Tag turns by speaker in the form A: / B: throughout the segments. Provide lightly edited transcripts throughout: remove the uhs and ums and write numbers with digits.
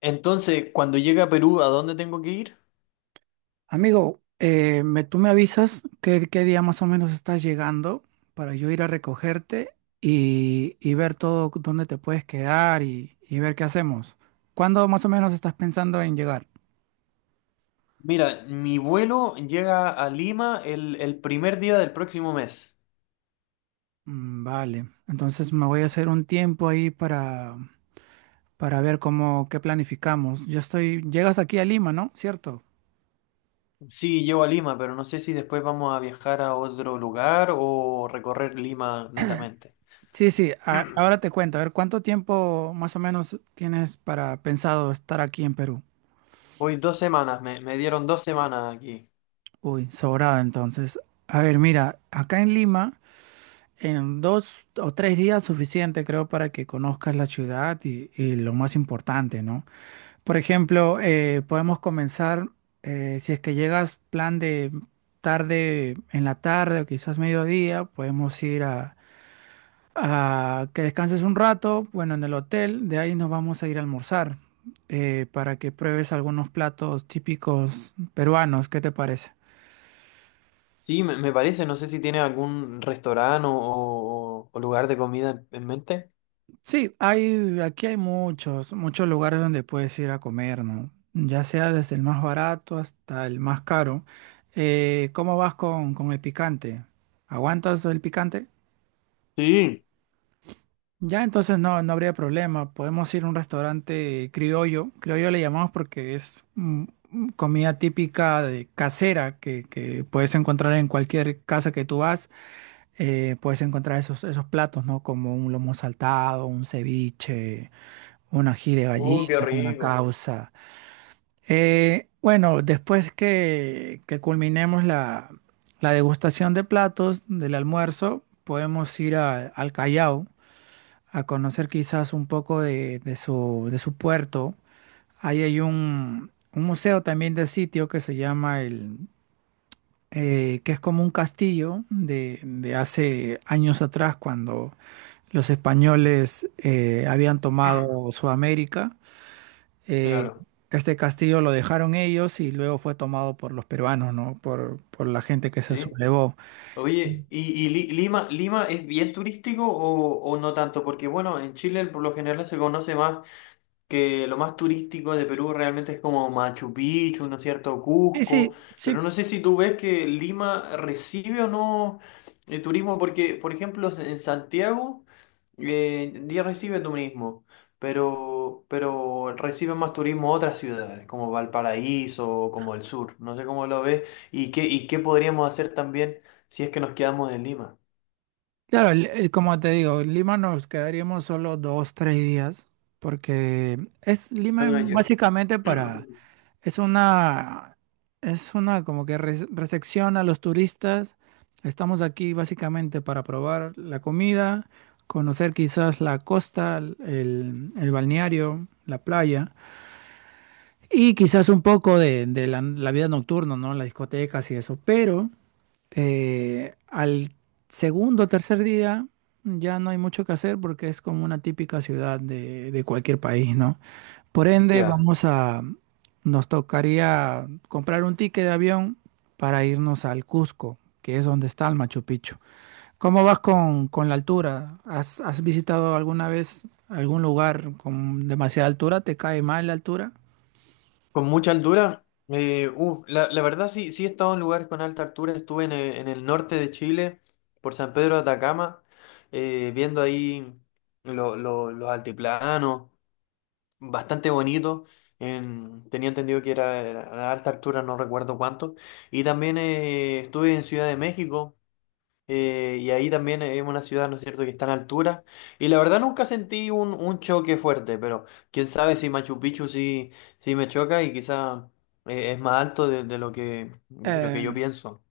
A: Entonces, cuando llegue a Perú, ¿a dónde tengo que ir?
B: Amigo, tú me avisas qué día más o menos estás llegando para yo ir a recogerte y ver todo dónde te puedes quedar y ver qué hacemos. ¿Cuándo más o menos estás pensando en llegar?
A: Mira, mi vuelo llega a Lima el primer día del próximo mes.
B: Mm, vale, entonces me voy a hacer un tiempo ahí para ver cómo, qué planificamos. Llegas aquí a Lima, ¿no? ¿Cierto?
A: Sí, llego a Lima, pero no sé si después vamos a viajar a otro lugar o recorrer Lima netamente.
B: Sí, sí, ahora te cuento. A ver, ¿cuánto tiempo más o menos tienes para pensado estar aquí en Perú?
A: Voy 2 semanas, me dieron 2 semanas aquí.
B: Uy, sobrado entonces. A ver, mira, acá en Lima, en 2 o 3 días suficiente creo para que conozcas la ciudad y lo más importante, ¿no? Por ejemplo, podemos comenzar, si es que llegas plan de tarde en la tarde o quizás mediodía, podemos ir a que descanses un rato, bueno, en el hotel, de ahí nos vamos a ir a almorzar para que pruebes algunos platos típicos peruanos, ¿qué te parece?
A: Sí, me parece, no sé si tiene algún restaurante o lugar de comida en mente.
B: Sí, aquí hay muchos lugares donde puedes ir a comer, ¿no? Ya sea desde el más barato hasta el más caro. ¿Cómo vas con el picante? ¿Aguantas el picante?
A: Sí.
B: Ya, entonces no, no habría problema. Podemos ir a un restaurante criollo. Criollo le llamamos porque es comida típica de casera que puedes encontrar en cualquier casa que tú vas. Puedes encontrar esos platos, ¿no? Como un lomo saltado, un ceviche un ají de
A: Qué
B: gallina, una
A: rico.
B: causa. Bueno, después que culminemos la degustación de platos del almuerzo, podemos ir al Callao a conocer quizás un poco de su puerto. Ahí hay un museo también de sitio que se llama que es como un castillo de hace años atrás cuando los españoles habían tomado Sudamérica. Eh,
A: Claro.
B: este castillo lo dejaron ellos y luego fue tomado por los peruanos, ¿no? Por la gente que se
A: Sí.
B: sublevó.
A: Oye, ¿y Lima es bien turístico o no tanto? Porque bueno, en Chile por lo general se conoce más que lo más turístico de Perú realmente es como Machu Picchu, ¿no es cierto?
B: Sí,
A: Cusco,
B: sí, sí,
A: pero no sé si tú ves que Lima recibe o no el turismo, porque, por ejemplo, en Santiago ya recibe turismo, pero reciben más turismo otras ciudades, como Valparaíso o como el sur, no sé cómo lo ves, y qué podríamos hacer también si es que nos quedamos en Lima.
B: claro, como te digo, en Lima nos quedaríamos solo dos, tres días, porque es Lima es
A: Ah, ya.
B: básicamente es una, es una como que recepción a los turistas. Estamos aquí básicamente para probar la comida, conocer quizás la costa, el balneario, la playa. Y quizás un poco de la vida nocturna, ¿no? Las discotecas y eso. Pero al segundo o tercer día ya no hay mucho que hacer porque es como una típica ciudad de cualquier país, ¿no? Por ende,
A: Ya.
B: nos tocaría comprar un ticket de avión para irnos al Cusco, que es donde está el Machu Picchu. ¿Cómo vas con la altura? Has visitado alguna vez algún lugar con demasiada altura? ¿Te cae mal la altura?
A: Con mucha altura, uf, la verdad sí, sí he estado en lugares con alta altura, estuve en el norte de Chile, por San Pedro de Atacama, viendo ahí los altiplanos, bastante bonito, tenía entendido que era a alta altura, no recuerdo cuánto, y también estuve en Ciudad de México, y ahí también es una ciudad, ¿no es cierto?, que está en altura. Y la verdad nunca sentí un choque fuerte, pero quién sabe si Machu Picchu sí, sí me choca y quizá es más alto de lo que yo
B: Eh,
A: pienso.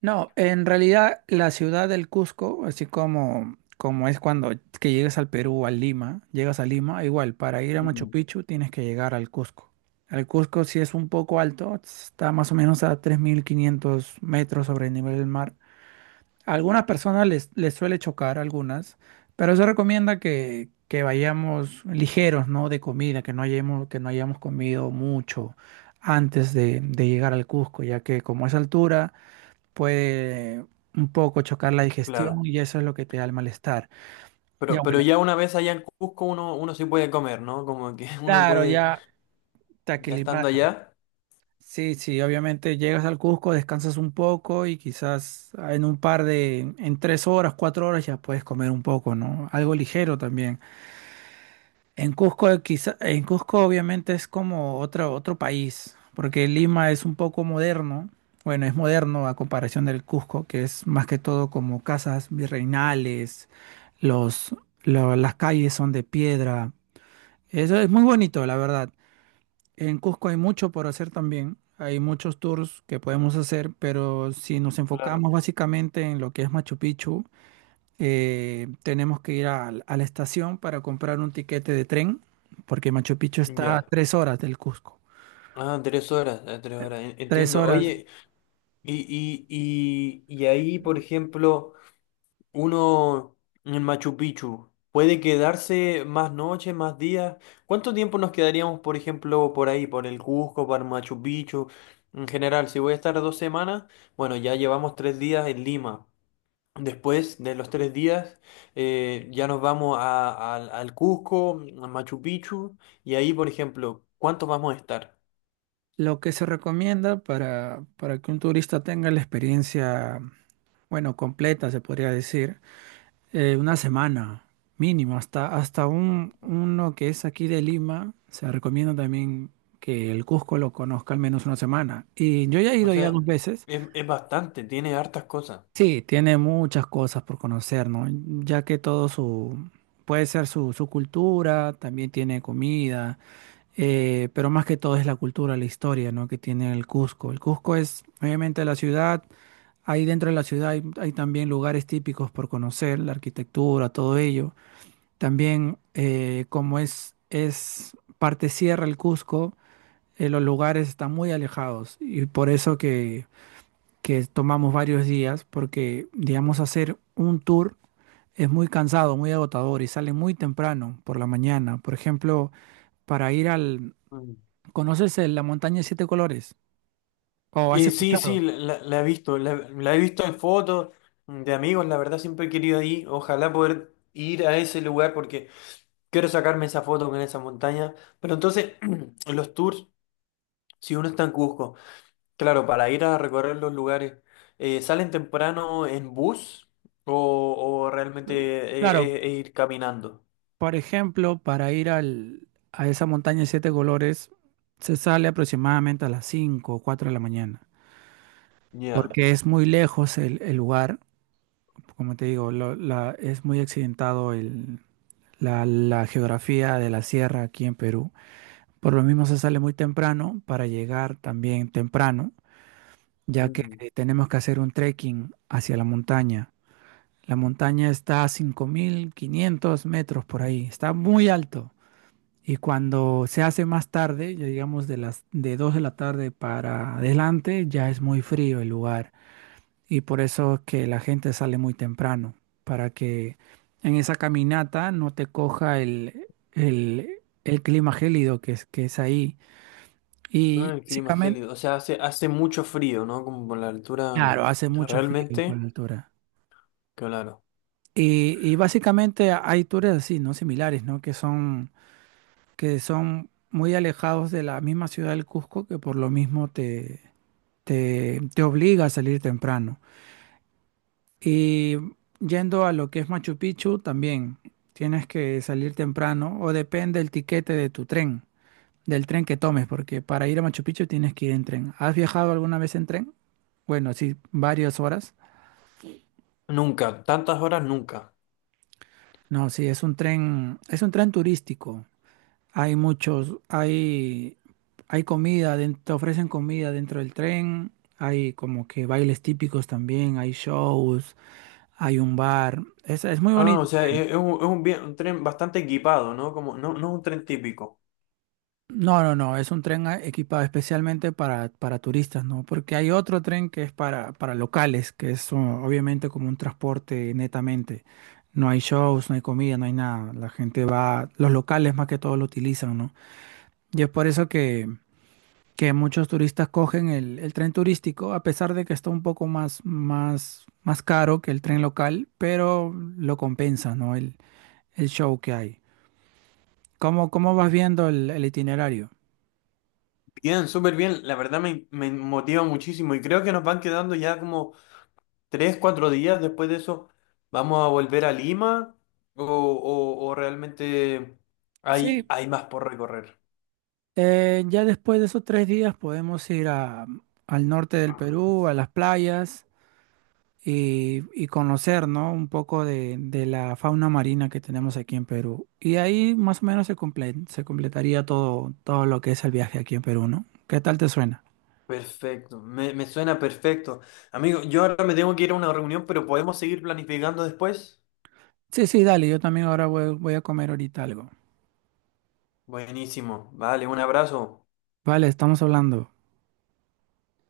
B: No, en realidad la ciudad del Cusco, así como es cuando que llegas al Perú, a Lima, llegas a Lima, igual, para ir a Machu
A: Mm.
B: Picchu tienes que llegar al Cusco. El Cusco sí es un poco alto, está más o menos a 3.500 metros sobre el nivel del mar. A algunas personas les suele chocar, algunas, pero se recomienda que vayamos ligeros, ¿no? De comida, que no hayamos comido mucho antes de llegar al Cusco, ya que como es altura puede un poco chocar la
A: Claro.
B: digestión y eso es lo que te da el malestar. Ya
A: Pero
B: bueno,
A: ya una vez allá en Cusco uno sí puede comer, ¿no? Como que uno
B: claro,
A: puede,
B: ya te
A: ya estando
B: aclimatas.
A: allá.
B: Sí, sí, obviamente llegas al Cusco, descansas un poco y quizás en en 3 horas, 4 horas ya puedes comer un poco, ¿no? Algo ligero también. En Cusco, quizá, en Cusco obviamente es como otro país, porque Lima es un poco moderno, bueno, es moderno a comparación del Cusco, que es más que todo como casas virreinales, los, las calles son de piedra, eso es muy bonito, la verdad. En Cusco hay mucho por hacer también, hay muchos tours que podemos hacer, pero si nos
A: Claro.
B: enfocamos básicamente en lo que es Machu Picchu, tenemos que ir la estación para comprar un tiquete de tren, porque Machu Picchu está a
A: Ya.
B: 3 horas del Cusco.
A: Ah, 3 horas, 3 horas,
B: Tres
A: entiendo.
B: horas.
A: Oye, y, y ahí, por ejemplo... Uno en Machu Picchu puede quedarse más noches, más días. ¿Cuánto tiempo nos quedaríamos, por ejemplo, por ahí, por el Cusco, por Machu Picchu? En general, si voy a estar 2 semanas, bueno, ya llevamos 3 días en Lima. Después de los 3 días, ya nos vamos al Cusco, a Machu Picchu, y ahí, por ejemplo, ¿cuánto vamos a estar?
B: Lo que se recomienda para que un turista tenga la experiencia, bueno, completa, se podría decir, una semana mínimo, hasta uno que es aquí de Lima, se recomienda también que el Cusco lo conozca al menos una semana. Y yo ya he
A: O
B: ido ya
A: sea,
B: dos veces.
A: es bastante, tiene hartas cosas.
B: Sí, tiene muchas cosas por conocer, ¿no? Ya que puede ser su cultura, también tiene comida, pero más que todo es la cultura, la historia, ¿no? Que tiene el Cusco. El Cusco es, obviamente, la ciudad, ahí dentro de la ciudad hay también lugares típicos por conocer, la arquitectura, todo ello. También, como es parte sierra el Cusco, los lugares están muy alejados y por eso que tomamos varios días porque, digamos, hacer un tour es muy cansado, muy agotador y sale muy temprano por la mañana. Por ejemplo, para ir ¿Conoces la montaña de siete colores? ¿O has
A: Y sí, sí,
B: escuchado?
A: la he visto, la he visto en fotos de amigos, la verdad siempre he querido ir, ojalá poder ir a ese lugar porque quiero sacarme esa foto con esa montaña. Pero entonces, los tours, si uno está en Cusco, claro, para ir a recorrer los lugares, ¿salen temprano en bus o, o realmente
B: Claro,
A: ir caminando?
B: por ejemplo, para ir a esa montaña de siete colores se sale aproximadamente a las 5 o 4 de la mañana,
A: Ya.
B: porque es muy lejos el lugar, como te digo, es muy accidentado la geografía de la sierra aquí en Perú. Por lo mismo se sale muy temprano para llegar también temprano, ya que
A: Mm.
B: tenemos que hacer un trekking hacia la montaña. La montaña está a 5.500 metros por ahí, está muy alto. Y cuando se hace más tarde, ya digamos de 2 de la tarde para adelante, ya es muy frío el lugar. Y por eso es que la gente sale muy temprano, para que en esa caminata no te coja el clima gélido que es ahí
A: Ah,
B: y
A: el clima es
B: básicamente,
A: gélido, o sea, hace mucho frío, ¿no? Como por la altura,
B: claro, hace mucho frío por
A: realmente,
B: la altura.
A: claro.
B: Y básicamente hay tours así, ¿no? Similares, ¿no? Que son muy alejados de la misma ciudad del Cusco, que por lo mismo te obliga a salir temprano. Y yendo a lo que es Machu Picchu, también tienes que salir temprano, o depende del tiquete de tu tren, del tren que tomes, porque para ir a Machu Picchu tienes que ir en tren. ¿Has viajado alguna vez en tren? Bueno, sí, varias horas.
A: Nunca, tantas horas nunca.
B: No, sí, es un tren turístico. Hay muchos, hay comida, te ofrecen comida dentro del tren, hay como que bailes típicos también, hay shows, hay un bar. Es muy
A: Ah, o
B: bonito.
A: sea, es un tren bastante equipado, ¿no? Como, no, no es un tren típico.
B: No, no, no, es un tren equipado especialmente para turistas, ¿no? Porque hay otro tren que es para locales, que es obviamente como un transporte netamente. No hay shows, no hay comida, no hay nada. La gente va, los locales más que todo lo utilizan, ¿no? Y es por eso que muchos turistas cogen el tren turístico, a pesar de que está un poco más, más, más caro que el tren local, pero lo compensa, ¿no? El show que hay. Cómo vas viendo el itinerario?
A: Bien, súper bien, la verdad me motiva muchísimo y creo que nos van quedando ya como 3, 4 días después de eso. ¿Vamos a volver a Lima o realmente hay,
B: Sí,
A: hay más por recorrer?
B: ya después de esos 3 días podemos ir al norte del Perú, a las playas y conocer, ¿no? Un poco de la fauna marina que tenemos aquí en Perú. Y ahí más o menos se completaría todo, todo lo que es el viaje aquí en Perú, ¿no? ¿Qué tal te suena?
A: Perfecto, me suena perfecto. Amigo, yo ahora me tengo que ir a una reunión, pero podemos seguir planificando después.
B: Sí, sí, dale, yo también ahora voy a comer ahorita algo.
A: Buenísimo, vale, un abrazo.
B: Vale, estamos hablando.